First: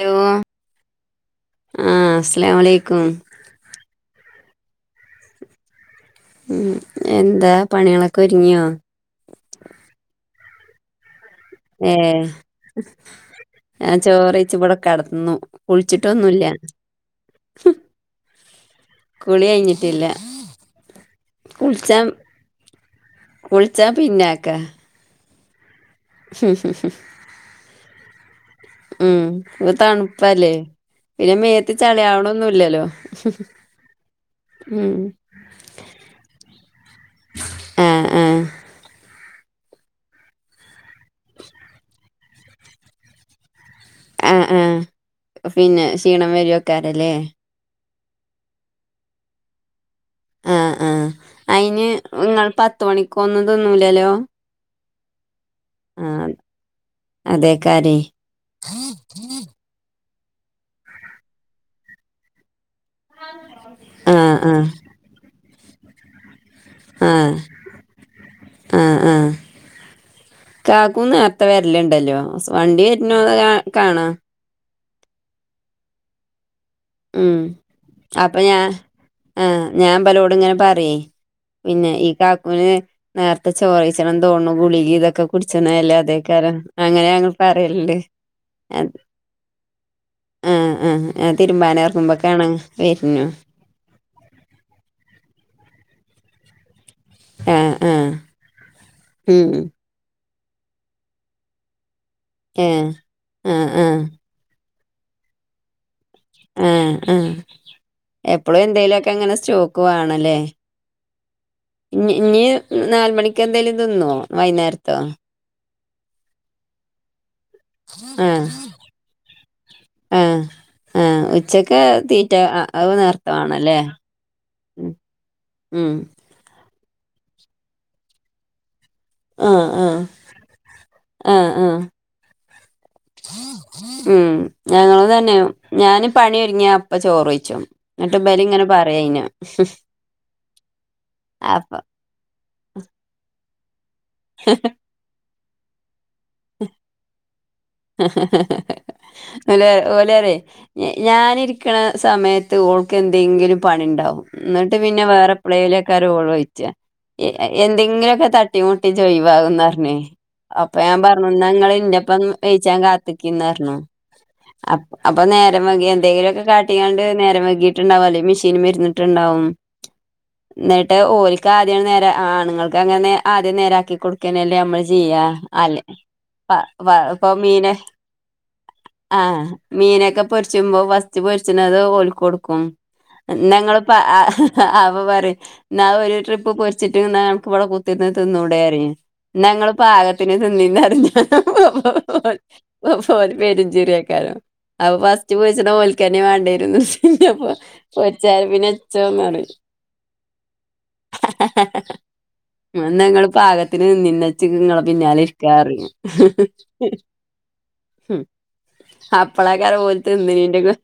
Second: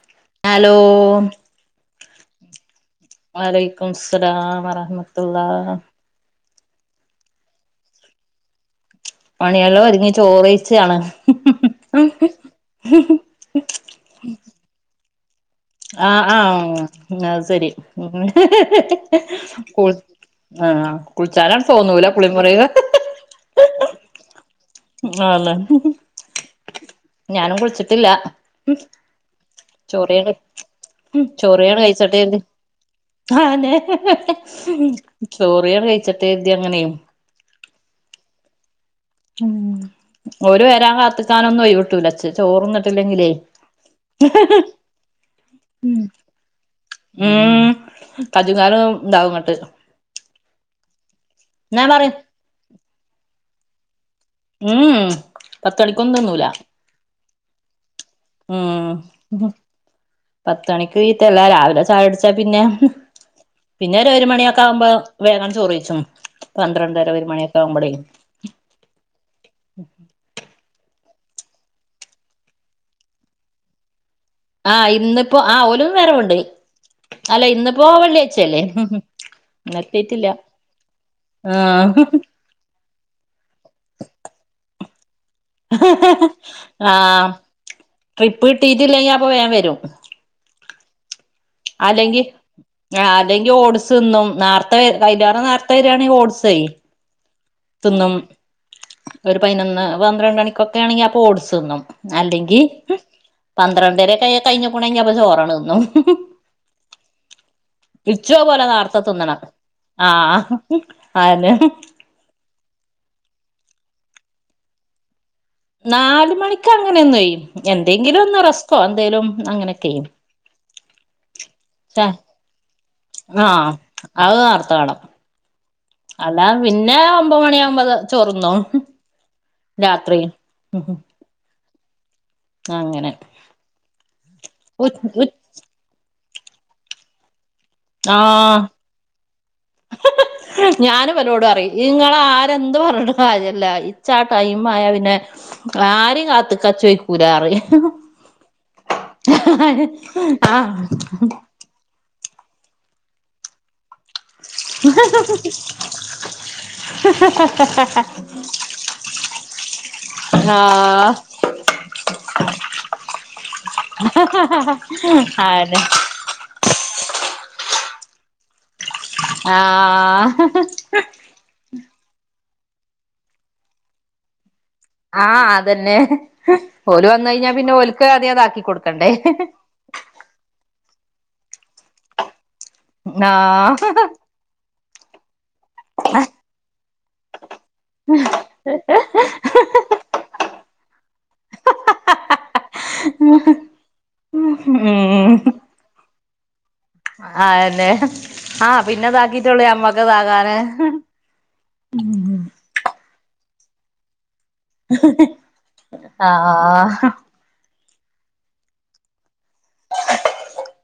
Hello hello.. ആഹ് അസ്സലാമു അലൈക്കും ! വലൈകുംസലാം വറഹ്മത്തുള്ളാ.. ! ഉം എന്താ പണികളൊക്കെ ഒരുങ്ങിയോ. പണിയെല്ലാം ഒരുങ്ങി ചോറയിച്ചാണ്. ഏ.. ഞൻ ചോറി ചവിടെ കടന്നു. ആഹാ ആഹാ അത് ശരി... ! കുളി കഴിഞ്ഞിട്ടില്ല [unintelligible] ആഹാ കുളിച്ചാനാണ് തോന്നൂല കുളിമുറി- കുളിച്ചാൻ പിന്നെഅക്കാ. ആഹാ അതന്നെ. [unintelligible] ഞാനും കുളിച്ചിട്ടില്ല. ഉം തണുപ്പല്ലേ. പിന്നെ മേത്ത് ചോരയാണ് കായി ചോട്ടേഅങ്ട്. ചളിയാവണൊന്നുല്ലല്ലോ അതെ ഉം ചോറിയോ കഴിച്ചിട്ട് അങ്ങനെ. ആഹാ.. ആഹാ... ! ഉം ഒരു വരാൻ കാത്തിക്കാനൊന്നും ഒഴിവിട്ടൂലാ, ചോറന്നിട്ടി എല്ലങ്കിലേ. ആഹ് ആഹ് [unintelligible] പിന്നെ ക്ഷീണം വരുവെക്കാരല്ലേ ഉം.. ! കജുങ്ങാലും ഉണ്ടാവും ഇങ്ങട്ട്. ആഹാ ആഹാ ഞാൻ അതിന് പറയും നിങ്ങൾ പത്ത് മണിക്ക് ഒന്നും തിന്നുല്ലലോ? ഉം.. പത്തണിക്കൊന്നും തിന്നുല്ല. അതേയ്ക്കാരെ. ഉം പത്തണിക്ക് തീറ്റല്ലാ, രാവിലെ ചായ അടിച്ച പിന്നെ, പിന്നെ ഒരു ഒരു ആഹ് ആഹ് മണിയൊക്കെ ആകുമ്പോ വേഗം ചോറിയിച്ചും, പന്ത്രണ്ടര ഒരു മണിയൊക്കെ ആവുമ്പോഴേ. ആഹാ ആഹാ... ! കാക്കൂ നേരത്ത വരല്ലുണ്ടല്ലോ, വണ്ടി വരണ കാ കാണാ. ആഹ് ഇന്നിപ്പോ ആഹാ ഓലും വരവ്ണ്ട്. ഉം. അല്ല ഇന്ന് ഇപ്പോ അപ്പൊ വെള്ളിയാച്ചല്ലേ, ഞാൻ ആഹ് ഞാൻ ഇന്നെത്തിട്ടില്ല. ഇബലോട് ആഹാ.. ! ഒന് നേരത്തെ ചോറിച്ചണം തോണു, ഗുളിഗെയിം ഇതൊക്കെ. കുടിച്ചന്നല്ലേ അതേക്കാരം, അങ്ങനെ ആഹ് ഞങ്ങൾ പറയല്ണ്ട്. ട്രിപ്പ് കിട്ടിയിട്ടില്ലെങ്കി അപ്പൊ വേം വരും ആഹാ ആഹാ ആഹാ തിരുമ്പാന്- ഇറങ്ങുമ്പൊ കാണാ വരഞ്ഞു. നും നേത്തെ കല്യണം നേർത്തെ- വരാണെകിൽ ഈ ഓടിച്ചെയ്‌. ആഹ് ആഹ് തിന്നും ഒരു ഉം പതിനൊന്ന് പന്ത്രണ്ടണിക്കൊക്കെ ആണെങ്കി അപ്പോ ഓട്സ്ന്നും അല്ലെങ്കി ഏഹ് ആഹ് ആഹ് പന്ത്രണ്ടരെക്കായാ കഴിഞ്ഞുക്ക്ണെങ്കി അപ്പ ചോറാണ് ത് ന്നും ഏഹ് എഹ് എപ്പളും പോലെ നേർത്തെ എന്തേലൊക്കെ ങ്ങനെ തിന്നണം സ്റ്റോക്ക് വേണല്ലേ ആഹ് അതെന്നെ ഇന്നി ഇന്നി നാല് മണിക്ക് എന്തേലും തിന്ന്യോ വൈന്നേര്ത്തോ നാല് മണിക്ക് അങ്ങനെ ഒന്നൊയ് എന്തെങ്കിലും ഒന്ന് ആഹ് റസ്കോ എന്തേലും അങ്ങനെക്ക്യെ ആഹ് ആഹ് ഉച്ചക്ക് തീറ്റ അഅ് നേർത്തവാണല്ലേ അഅ് നാർത്ത വാണം അല്ലാതെ പിന്നെ ഒമ്പമണീ ഒമ്പത് ചോറ്ന്നും ആഹ് ആഹ് രാത്രി ഉം ആഹ് ആഹ് അങ്ങനെ ഉം ഉ ഉ ഞങ്ങളുംതന്ന്യെ ഞാന് പണിഒര്ങ്ങ്യാ അപ്പ ചോറെയിച്ചും ആഹ് ഞാനും ഇവലോട്അറിം അപ്പൊ ഇങ്ങളാആഹ് രും എന്ത്പറഞ്ഞ്ട്ടും കാര്യല്ല ഇച്ചാ ആ ടൈം ആയാ പിന്നെ ആരിം കാത്ത്ക്കാൻ ഇച്ച് വെെക്കൂലാറിം ലെ ഓലറെ ആഹ് ഞ് ഞാനിരി രിക്ക്ണ സമയത്ത് ഓൾക്ക് എന്തെങ്കിലും പണി ഇണ്ടാവും ന്നട്ട് പിന്നെ വേറെ എപ്പ്ളെലെയ്ക്കാരം ഓള് വെയ്ച്ചാ ഇ എ എന്തെങ്കിലൊക്കെ തട്ടി മുട്ടി ഇജ്ജ് ഒയിവാകുന്നർഞ്ഞേ അപ്പൊ ഞാൻ ആഹ് പറഞ്ഞു ന്നാ ഇങ്ങള്ന്റപ്പോ ന്ന് വേഴിച്ചാൻ കാത്തിക്കിംന്നർഞ്ഞു അപ് അപ്പൊ നേരം അതെന്നെ വെങ്കിഎന്തെങ്കിലൊക്കെ കാട്ട് ട്ടീകാണ്ട് നേരംവൈങ്കീട്ട്ണ്ടാകും അല്ലെങ്കി മിഷീൻമ്മെ ഇരിന്ന്ട്ട്‌ണ്ടാകും ആഹ് ന്നട്ട് ഓൽ ക്കാദ്യം നേരെ ആണ്ങ്ങൾക്ക് അങ്ങനെര ആദ്യം നേരാക്കി കൊടുക്കന്നല്ലേ അമ്മള്‌ ചെയ് ആഹ് അതന്നെ പ- ഓല് ഇപ്പൊ വന്ന്ഴിഞ്ഞാ പിന്നെ മീന് ഓൽക്കാദ്യം ഇതാക്കി കൊട്ക്കണ്ടേ ആഹ് മീനൊക്കെ പൊരിച്ചുമ്പോ ഫസ്റ്റ് പൊരിച്ച്ണത് ഓൽക്കൊട്ക്കും ഇന്നഞങ്ങള് ആഹ് പ അഹ് അഅപ്പൊ പറയും ന്നാ ഒരു ട്രിപ്പ് പൊരിച്ചിട്ട് ഇന്നാഅനക്ക് ഇവടെ കുത്തർന്ന് തിന്നൂടേറിം ന്നാഇങ്ങള് പാകത്തിന് തിന്നിംന്നറിഞ്ഞാ- അപ്പൊ ഓല് പെരുംചിരി ആക്കാരം അപ്പൊ ഫസ്റ്റ് ഉം പോരിച്ണെ ഓൽക്കന്നെ വേണ്ടരും അതെന്നെ പൊരിച്ചാല് ആഹ് പിന്നെ പിന്നെച്ചോന്നറിം ഇതാക്കിട്ടൊള്ളൂ ഞമ്മക്ക് ഇതാകാന് ന്നാ ഇങ്ങള് പാകത്തിന്‌തിന്നിംന്ന ച്ച്ക്ഇങ്ങളെ പിന്നാലെ ഇരിക്കാറിം ആഹ് ഉം അപ്പളെക്കാരം ഓൽതിന്ന്നീന്റാക്കെ-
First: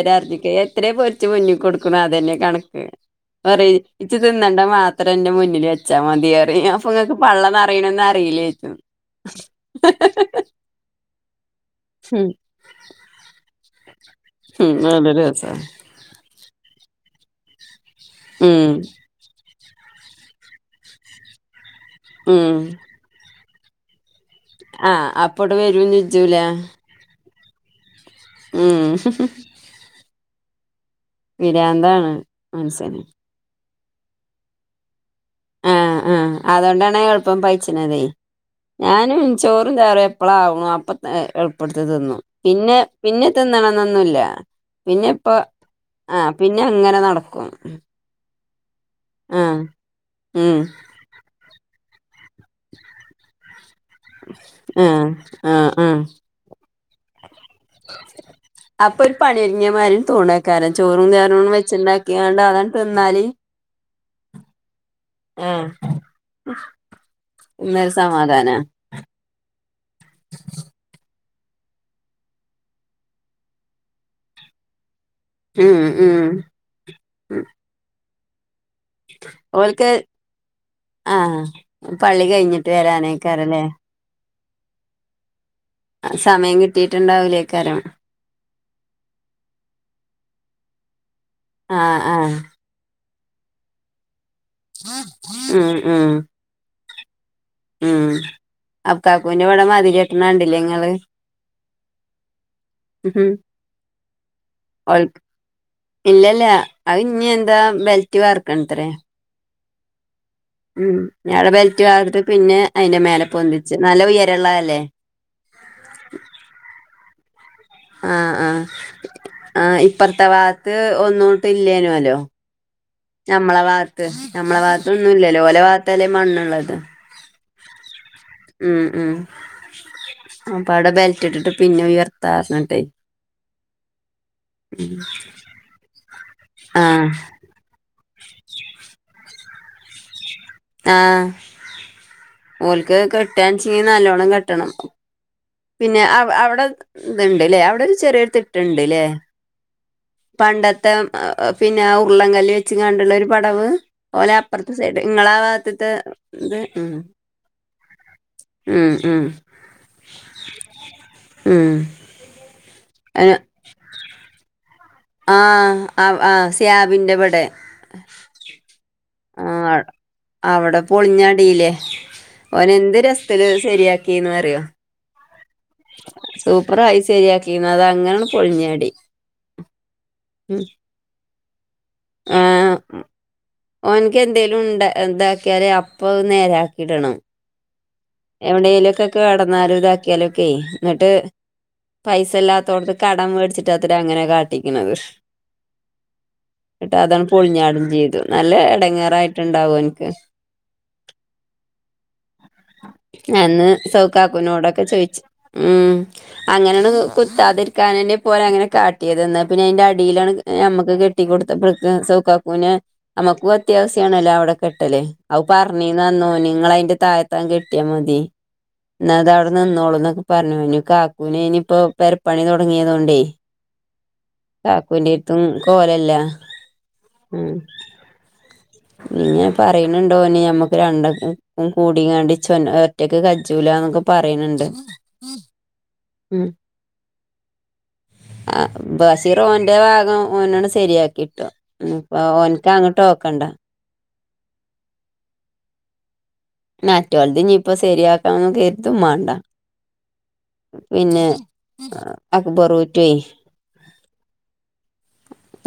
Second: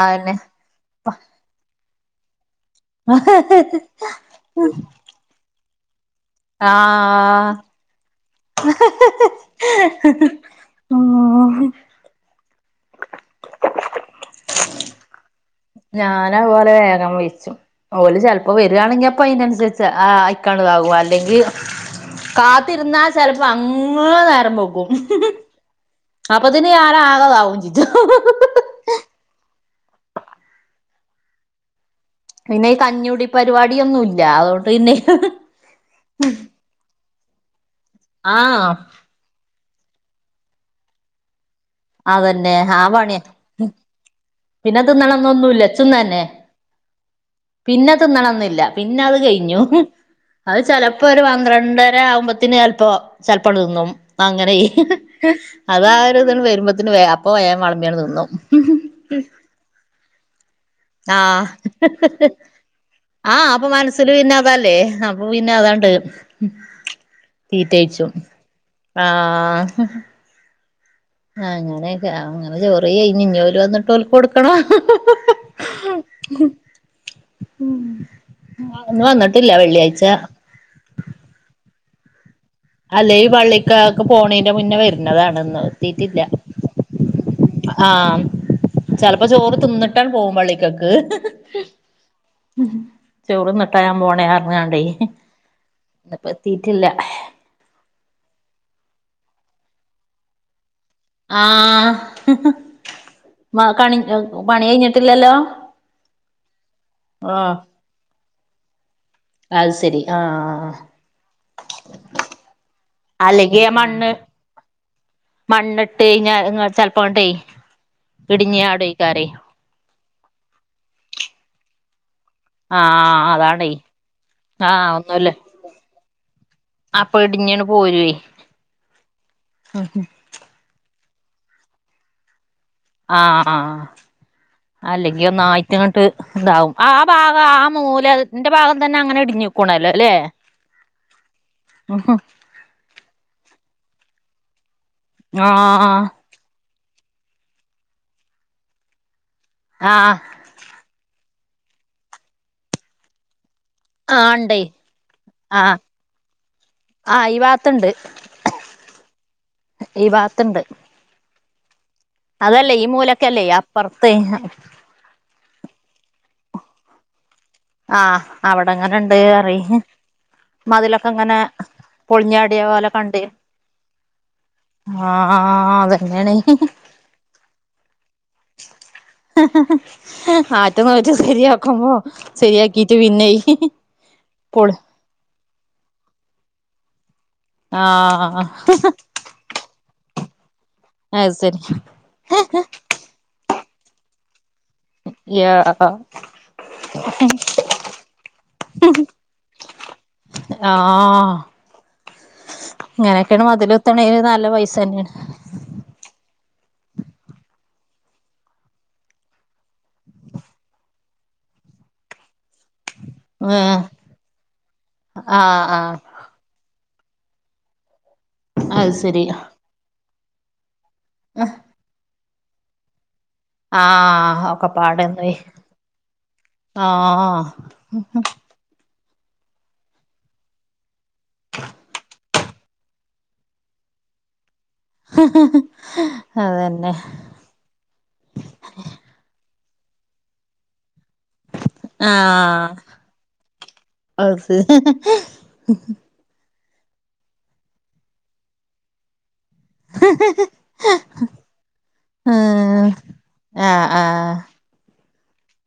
അതെന്നെ എത്രെ പൊരിച്ച് മുന്നികൊടുക്കുണു അതന്നെ കണക്ക് പറി ഇച്ച്തിന്നണ്ട മാത് ഇത്ര ന്റെ മുന്നില് വെച്ചാ മതീയറി ഞാപ്പങ്ങക്ക് പള്ളന്നറീണ അറീലേയ്ച്ചു ഓ ഉം ഉം അനല്ലരസാ ഞാനഅതുപോലെ വേഗം വെയ്ച്ചും ഓല് ചെൽപ്പോ ഉം വര്യാണെങ്കി അപ് പ്പ അയിനന്സരിച്ച് ആഹ് അയിക്കാണ്ട് ഇതാവും അല്ലെങ്കി ഉം കാത്തിര്ന്നാൽ ചെലപ്പോ അങ്ങന നേരം ബെങ്കും ആഹ് അപ്പട് വരും ചെജ്ജൂല അപ്പത്തിന് ഞാനാകതാവും ചി ഉം പീരാന്താണ് പിന്നെ ഈ കഞ്ഞുടി പരിപാടിയൊന്നുംല്ല അതോണ്ട് പിന്നെ ആഹ് ആഹ് അതോണ്ടാണേ എള്പ്പം പയ്ച്ച്ണതെ ആഹ് ഞാന് ഇൻ ചോറും ചാറും എപ്പളാ ആവുണൂ അപ്പ എള്പ്പെട്ത്ത് തിന്നും അതന്നെ പിന്നെ ആ പണിയ പിന്നെ തിന്നണംന്നൊന്നുല്ല പിന്നെ ഇപ്പ തിന്നണന്നൊന്നുല്ല ഇച്ചും ആഹ് പിന്നെ ഇങ്ങനെ നടക്കും ത് ന്നണംന്നില്ല പിന്നെ അഅ് ആഹ് കഴിഞ്ഞു ഉം അഅ് ചെലപ് പ്പൊഒരു പന്ത്രണ്ടര ആവുമ്പത്തിന് എൽപ്പോ ചെൽപ്പൺതിന്നും അങ്ങനെയ് ആഹ് ആഹ് ആഹ് അവാഒരുതൺ വരുമ്പൊത്തിന് വേ അപ്പം വേം വളമ്പ്യൻ തിന്നും ഇപ്പൊ ഒരു പണ്യാെർങ്ങ്യ മാരി തോണാ ആഹ് അതാണ് തിന്നാല് ആഹ് അപ്പ മനസ്സില് പിന്നെ അതല്ലേ അപ് അപ്പൊ പിന്നെ അതാണ്ട് എന്നന്രു സമാധാനം ആഹ ആ അങ്ങനെ അങ്ങനെ ചോറി കയിഞ്ഞ് ഇനി ഭാല് വന്നിട്ട് കൊടുക്കണോ ഉം ഉം ഉ [unintelligible] ഓല്ക്ക് ആഹ പള്ളി കഴിഞ്ഞിട്ട് അല്ലെ ഈ വരാനേക്കാരല്ലേ പള്ളിക്കാർക്ക് പോണീന്റെ മുന്നേ വരുന്നതാാണ് സമയം കിട്ടിയിട്ടുണ്ടാവൂലേക്കാരം ചിലപ്പോ ചോറ് തിന്നിട്ടാൻ പോവും പള്ളിക്കൊക്ക് ഹ ഹ ആഹ ആഹ ഉ ചോറ് നിട്ടാ ഞാൻ പോണേ ഇറങ്ങാണ്ടേ ഉം ഉം ഇപ്പ എത്തീട്ടില്ല ഉം അകാക്കുവിന്റെ ഇവിടെ മതിൽ കെട്ടണ കണ്ടില്ലേ നിങ്ങള് ആഹ കണി പണി ഓൽക്ക് കഴിഞ്ഞിട്ടില്ലല്ലോ ഇല്ലല്ല അത് ഇനി ആഹ് എന്താ ബെൽറ്റ വർക്കണത്രേ അത് ശരി ആഹ് ഉം ഞാള് ബെൽറ്റ് വാർത്ത് പിന്നെ അതിന്റെ മേലെ അല്ലെങ്കി പൊന്തിച്ച് നല്ല മണ്ണ് ഉയര ഉള്ളതല്ലേ മണ്ണിട്ട് ചെിലപ്പോണ്ട ആഹ് ആഹ് ഇടിഞ്ഞാടഴിക്കാറി ആഹ് ഇപ്പറത്തെ ഭാഗത്ത് ഒന്നോട്ട് ഇല്ലേന അല്ലോ ആഹ നമ്മളെ ഭാത്ത് ഞമ്മളെ ഭാഗത്ത ഒന്നുംല്ലല്ലോ ഓലെ ഭാഗത്തല്ലേ മണ്ണുള്ളത് അപ്പ ഇടിഞ്ഞണ് പോരുവേ ഉം ഉം അപ്പ ആടെ ബെൽറ്റ് ഇട്ടിട്ട് പിന്നെ ഉയർത്താന്ന് പറഞ്ഞട്ടെ ആഹ ആഹ് അല്ലെങ്കിൽ ഒന്ന് ആ ങ്ങോട്ട് ഇതാവും ആ ആഹ് ഭാഗം ആ മൂല അതിന്റെ ഭാഗം തന്നെ അങ്ങനെ ഇടിഞ്ഞുക്കണല്ലോ അല്ലെ ആഹ ആഹ് ഓലക്ക് കെട്ടാച്ചി നല്ലോണ്ണം കെട്ടണം പിന്നെ അവിടെ ഇത്ണ്ട്ല്ലേ അവിടെ ഒരു ചെറിയൊരു തിട്ടുണ്ട്ല്ലേ ആഹ പണ്ടത്തെ പിന്നെ ഉരുള്ളകല്ലി വെച്ചെണ്ടുള്ള ഒരു പടവ് ഓലെ ഇണ്ടേ അപ്പുറത്തെ സൈഡ് നിങ്ങളാ ആഹ് ഭാഗത്തത്തെ ഇത് ഉ [unintelligible] ഉം ഉം ഈ ഭാഗത്തുണ്ട് ഉം അതല്ലേ ഈ അയ്ന് മൂലക്കല്ലേ അപ്പുറത്തെ ആ ആ സ്യാബിന്റെ പടെ ആഹ അവിടെങ്ങനുണ്ട് പറയ് അവിടെ മതിലൊക്കെ ഇങ്ങനെ പൊളിഞ്ഞാടില്ലേ പൊളിഞ്ഞാടിയ ഓന എന്ത് രസൽ ശരിയാക്കിന്ന് പറിയോ ആഹ സൂപ്പർയി ശരിയാക്കിന്ന അതങ്ങനെ ഹ ഉം. ഹ ആ ശരിയാക്കുമ്പോ ശരിയാക്കീട്ട് പിന്നെ എനിക്ക് എന്തേലും പൊളി ഉണ്ട എന്താക്കിയാല് അപ്പൊ നേരാക്കിടണം ആഹ എവിടെലൊക്കൊ കിടന്നാലും ഇതാക്കിയാലൊക്കെ എന്നിട്ട് അത് ശരി പൈസ ഇല്ലാത്തോടത്ത് കടം മേടിച്ചിട്ടാത്ര അങ്ങനെ കാട്ടിക്കണന്നത് കേട്ട് അതാണ് പൊളിഞ്ഞാടം ചെയ്തു നല്ല ഇടങ്ങേറായിട്ടുണ്ടാവും എനിക്ക് ആഹ ഇങ്ങനെയൊക്കെയാണ് അന്ന് മതിൽ [unintelligible] നല്ല പൈസ സൗക്കാക്കുനോടൊക്കെ തന്നെയാണ് ചോയിച്ചു ഉം അങ്ങനെയാണ് കുത്താതിരിക്കാനെ പോലെ അങ്ങനെ കാട്ടിയതന്നെ പിന്നെ അതിന്റെ അടിയിലാണ് നമ്മക്ക് കെട്ടിക്കടുത്തപ്പേക്ക് സൗക്കാക്കുന് നമ്മുക്ക അത്യാവശ്യമാണല്ലോ അവിടെ കെട്ടല് ആഹ് അവ ആഹ് പറഞ്ഞീന്നു നിങ്ങള് അതിന്റെ താഴത്താൻ കെട്ടി മതി അത് എന്ന ശരി അതവിടെ നിന്നോളൂ എന്നൊക്കെ പറഞ്ഞ കാക്കുന ഇനിപ്പോ പെര പണി തൊടങ്ങിയതൊണ്ടേ ആഹ് ഒക്കെ പാടെ നിന്ന് പോയി കോലല്ല ആഹ് ഇങ്ങനെ പറയുന്നുണ്ട്‌ ഓന് ഞമ്മക്ക് രണ്ടാക്കും കൂടിങ്ങാണ്ട്‌ ച് ഓൻ ഒറ്റക്ക് കജ്ജൂലന്നൊക്കെ പറയണണ്ട്. അതന്നെ ആഹ് ബസിറോന്റെ ഭാഗം ഓനാണ് ശരിയാക്കി ട്ടോ. ആഹ് ആസ് മറ്റോൽത് ഞിപ്പം ശരിയാക്കാംന്ന് കരുതും മാണ്ട. ഹ് ഹ് ഹ് പിന്നെ ആഹ് അക്ബറൂറ്റയ് ആഹ് ആഹ്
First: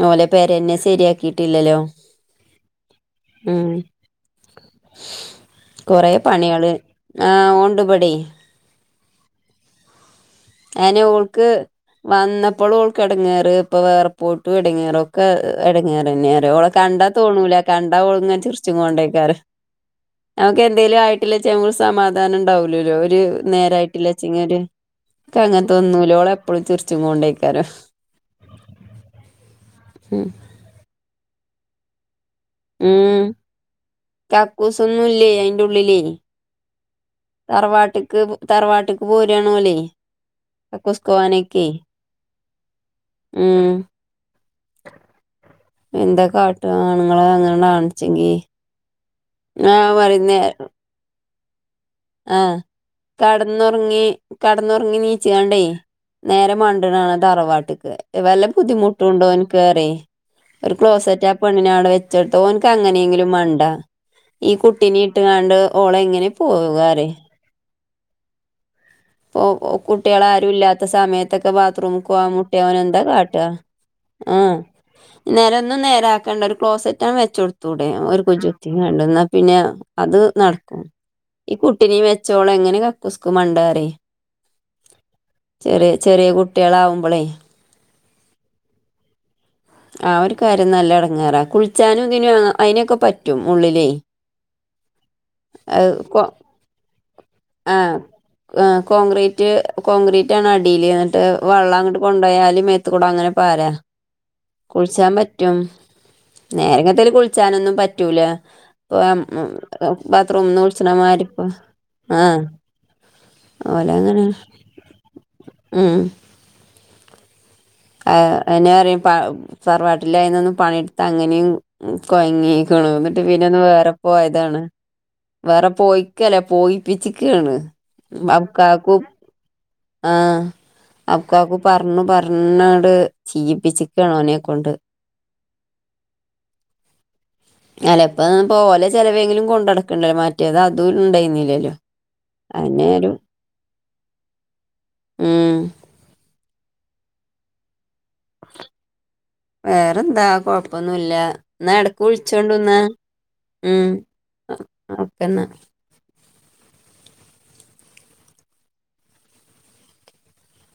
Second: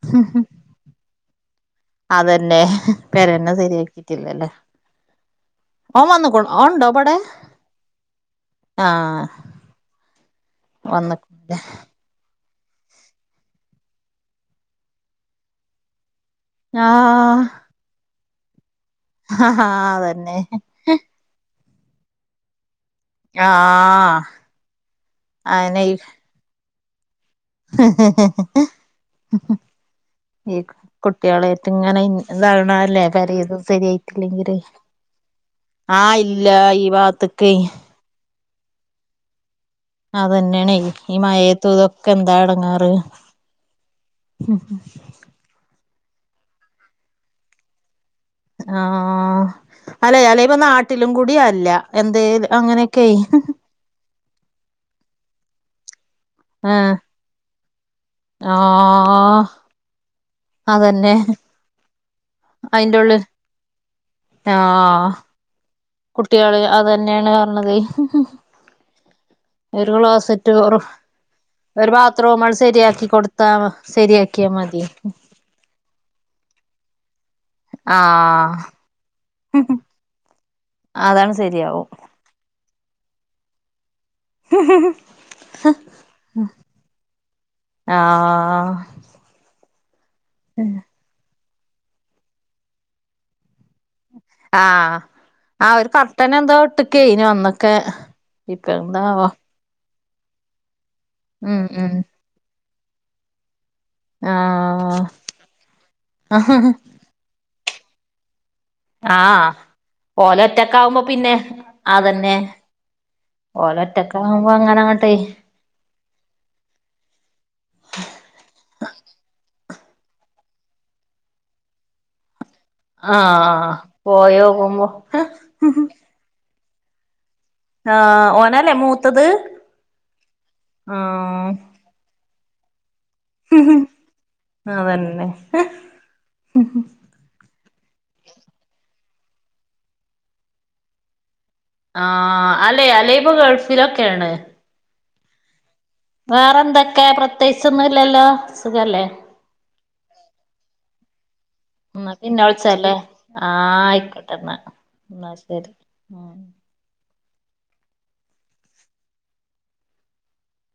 ഓലെ പെരന്നെ സരിയാക്കിട്ടില്ലല്ലോ അതന്നെ പെരെന്നെ സെര്യാക്കിട്ടില്ല ലേ ഓൻ കൊറേ വന്നുക്കുൺ പണികള് ഓണ്ടോ ബടെ ആ ഓണ്ട് ഇബടെ ആഹ് വന്ന്ട്ട്ല്ല വന്നപ്പളും ഓൾക്ക് എടങ്ങേറ് ഇപ്പൊ വേറെ പോയ്ട്ടും എടങ്ങേറാ ഒക്കേ എടങ്ങേറന്നെ അറിയൊ ഓളെ കണ്ടാ ആഹ് തോണൂലാ കണ്ടാ ഓള് ഇങ്ങനേ ചിറ്ച്ച്ങ്ങോണ്ടേ ക്കാര് അതന്നെ ഞമ്മക്കെന്തേലു ആയിട്ടില്ലേച്ചാ ഞമ്മൾ സമാധാനം ഇണ്ടാവുല്ലേല്ലോ ഇവര് [unintelligible] ആഹ് നേരായിട്ടില്ലാച്ച്ങ്ങാണ്ട് ഇന്ക്ക് അയന്നെ ഈ അങ്ങത്തൊന്നുല്ലാ ഓള് എപ്പളും ചിറിച്ച് കൊണ്ടേക്കാരം ഈ കുട്ട്യാളേയിറ്റ് ഇങ്ങനെ ഇ ഇത് ആവ്ണ അല്ലേ ഉം പേരേന്നും സരിയായിട്ടില്ലെങ്കില് കക്കൂസൊന്നുല്ലേ അയിന്റെ ഉള്ളിലേ ആഹ് ഇൽ ഇല്ലാ ഈ വാത്ത് തറവാട്ട്ക്ക് തറവാട്ട്ക്ക് പോരാണോലേയ് അതന്നെണയ് ഈ മഴയേത്തൂ ഇതൊക്കെ എന്താ എടങ്ങാറ് ഉം എന്താകാട്ട ആണുങ്ങള് അങ്ങനെ ആണ്ച്ചെങ്കി ആഹ് അല്ലേ അല്ലെപ്പോ നാട്ടിലും കൂടി അല്ല എന്തേലു അങ്ങനെയൊക്കെ ഒന്ന് ഒറങ്ങി കെട്ന്നൊറങ്ങി നീച്ച്കാണ്ടേയ് നേരെ ആഹ് മണ്ട്ണാണ തറവാട്ട്ക്ക് വല്ല ബുദ്ധിമുട്ട്ണ്ടോ ആഹ് ഓൻക്ക്റിയെ ഒരു അതന്നെ ക്ലോസറ്റാ ആ പെണ്ണിനാടെ വെ ച്ചടുത്താ ഓൻക്ക് അയിന്റെ ഉള്ളിൽ അങ്ങനെങ്കിലുംമണ്ടാ ഈ കുട്ടിനേ ഇട്ട് കാണ്ട് കുട്ട്യേള് അതനെയാണ് പറഞ്ഞതേ ഇപ്പൊ ഒരു കുട്ടികളാരും ക്ലോസ്റ്റ് ഒറു ഇല്ലാത്ത സമയത്തൊക്കെ ഒര് ബാത്റൂമ്ക്ക് പോവാൻ ബാത്റൂമണ്ട് മുട്ടിയ ഓനെന്താ സരിയാക്കി കൊടുത്താ സരിയാക്കിയാമതി നെലം ഒന്നും നേരാക്കണ്ടാ ഒരു ക്ലോസെറ്റാ വെച്ചൊടുത്തൂടെ ഒരു ആഹ് കുജ്ജ്ത്തിങ്ങാണ്ട് എന്നാ പിന്നെ അത് നടക്കും അതാണ് ഈ ശരിയാവും കുട്ടിനീ വെച്ചോണ്ട് എങ്ങനെ കക്കൂസ്ക്ക് മണ്ടാറിയെ ഹ് ഹ് ചെറി ചെറി കുട്ടീളാവ്മ്പളെ ആഹ് ആഹ് ഒര് കാര്യം നല്ല എട്ങ്ങേറ കുള്ച്ചാനും ഇതിനു അയിനൊക്ക പറ്റും ഉള്ളിലെ ആഹ് ആഹ് ഒരു കർട്ടന് എന്തോ ഇട്ട്ക്കെ അയിന് വന്ന് ആഹ് ആഹ് കോക്രീറ്റ്- കോൺക്രീറ്റാണ് അടീല് ഇന്ന്ട്ട് ഉം വള്ളം ഉം അങ്ങ്ട്ട് കൊണ്ടോയാല് മേത്ത് കുട അങ്ങന പാര ആഹ് കുളിച്ചാൻ പറ്റും നേരെങ്ങത്തല് കുളിച്ചാനൊന്നും പറ്റൂല ഇപ്പം മ് ആഹ് ഓല് ബാത്റൂമ്ന്ന് കുള്ച്ച്ണ ഒറ്റക്കാവുമ്പോ പിന്നെ മാരിപ്പം അതന്നെ ഓല് ഓലങ്ങനെ ഒറ്റക്കാകുമ്പോ അങ്ങനെങ്ങട്ടെ ഉം ആഹ് അയിന് പറയും തറവാട്ടിലായിരുന്ന് പണിയെടുത്താ അങ്ങനെയും- കൊയങ്ങീക്കുണു എന്നിട്ട് പിന്നെ ഒന്ന് ആഹ് വേറെ പോയതാണ് പോയോക്കുമ്പോ വേറെ പോയി- ക്കെല പോയിപ്പിച്ച് ക്കാണ് ആഹ് ഓന് ആണല്ലേ മൂത്തത് ആഹ് ആഹ് അബുകാക്കു പർഞ്ഞു പർഞ്ഞട് ചിയിപ്പിച്ച്ക്കാണ് ഓനെം കൊണ്ട് വന്നെ അല ഇപ്പ ഓല ചെലവേങ്കിലും കൊണ്ടടക്ക്ണ്ടലൊ മറ്റേത് അതും ഇണ്ടയ്ന്നിലലൊ ആഹ് അല്ലെ അല്ലെയിപ്പൊ ഗൾഫിലൊക്കേണ് മ്മ് വേറെന്തൊക്കെ പ്രത്യേയിച്ചൊന്നുല്ലല്ലോ സുഖല്ലേ വേറെന്താ കൊഴപ്പൊന്നുല്ല ഇന്നാ എടക്ക് എന്നാ പിന്നെ വിളിച്ചോണ്ടുന്ന് വിളിച്ചല്ലേ ഉം ആഹ് ഇന്നാ ശെരി മ്മ്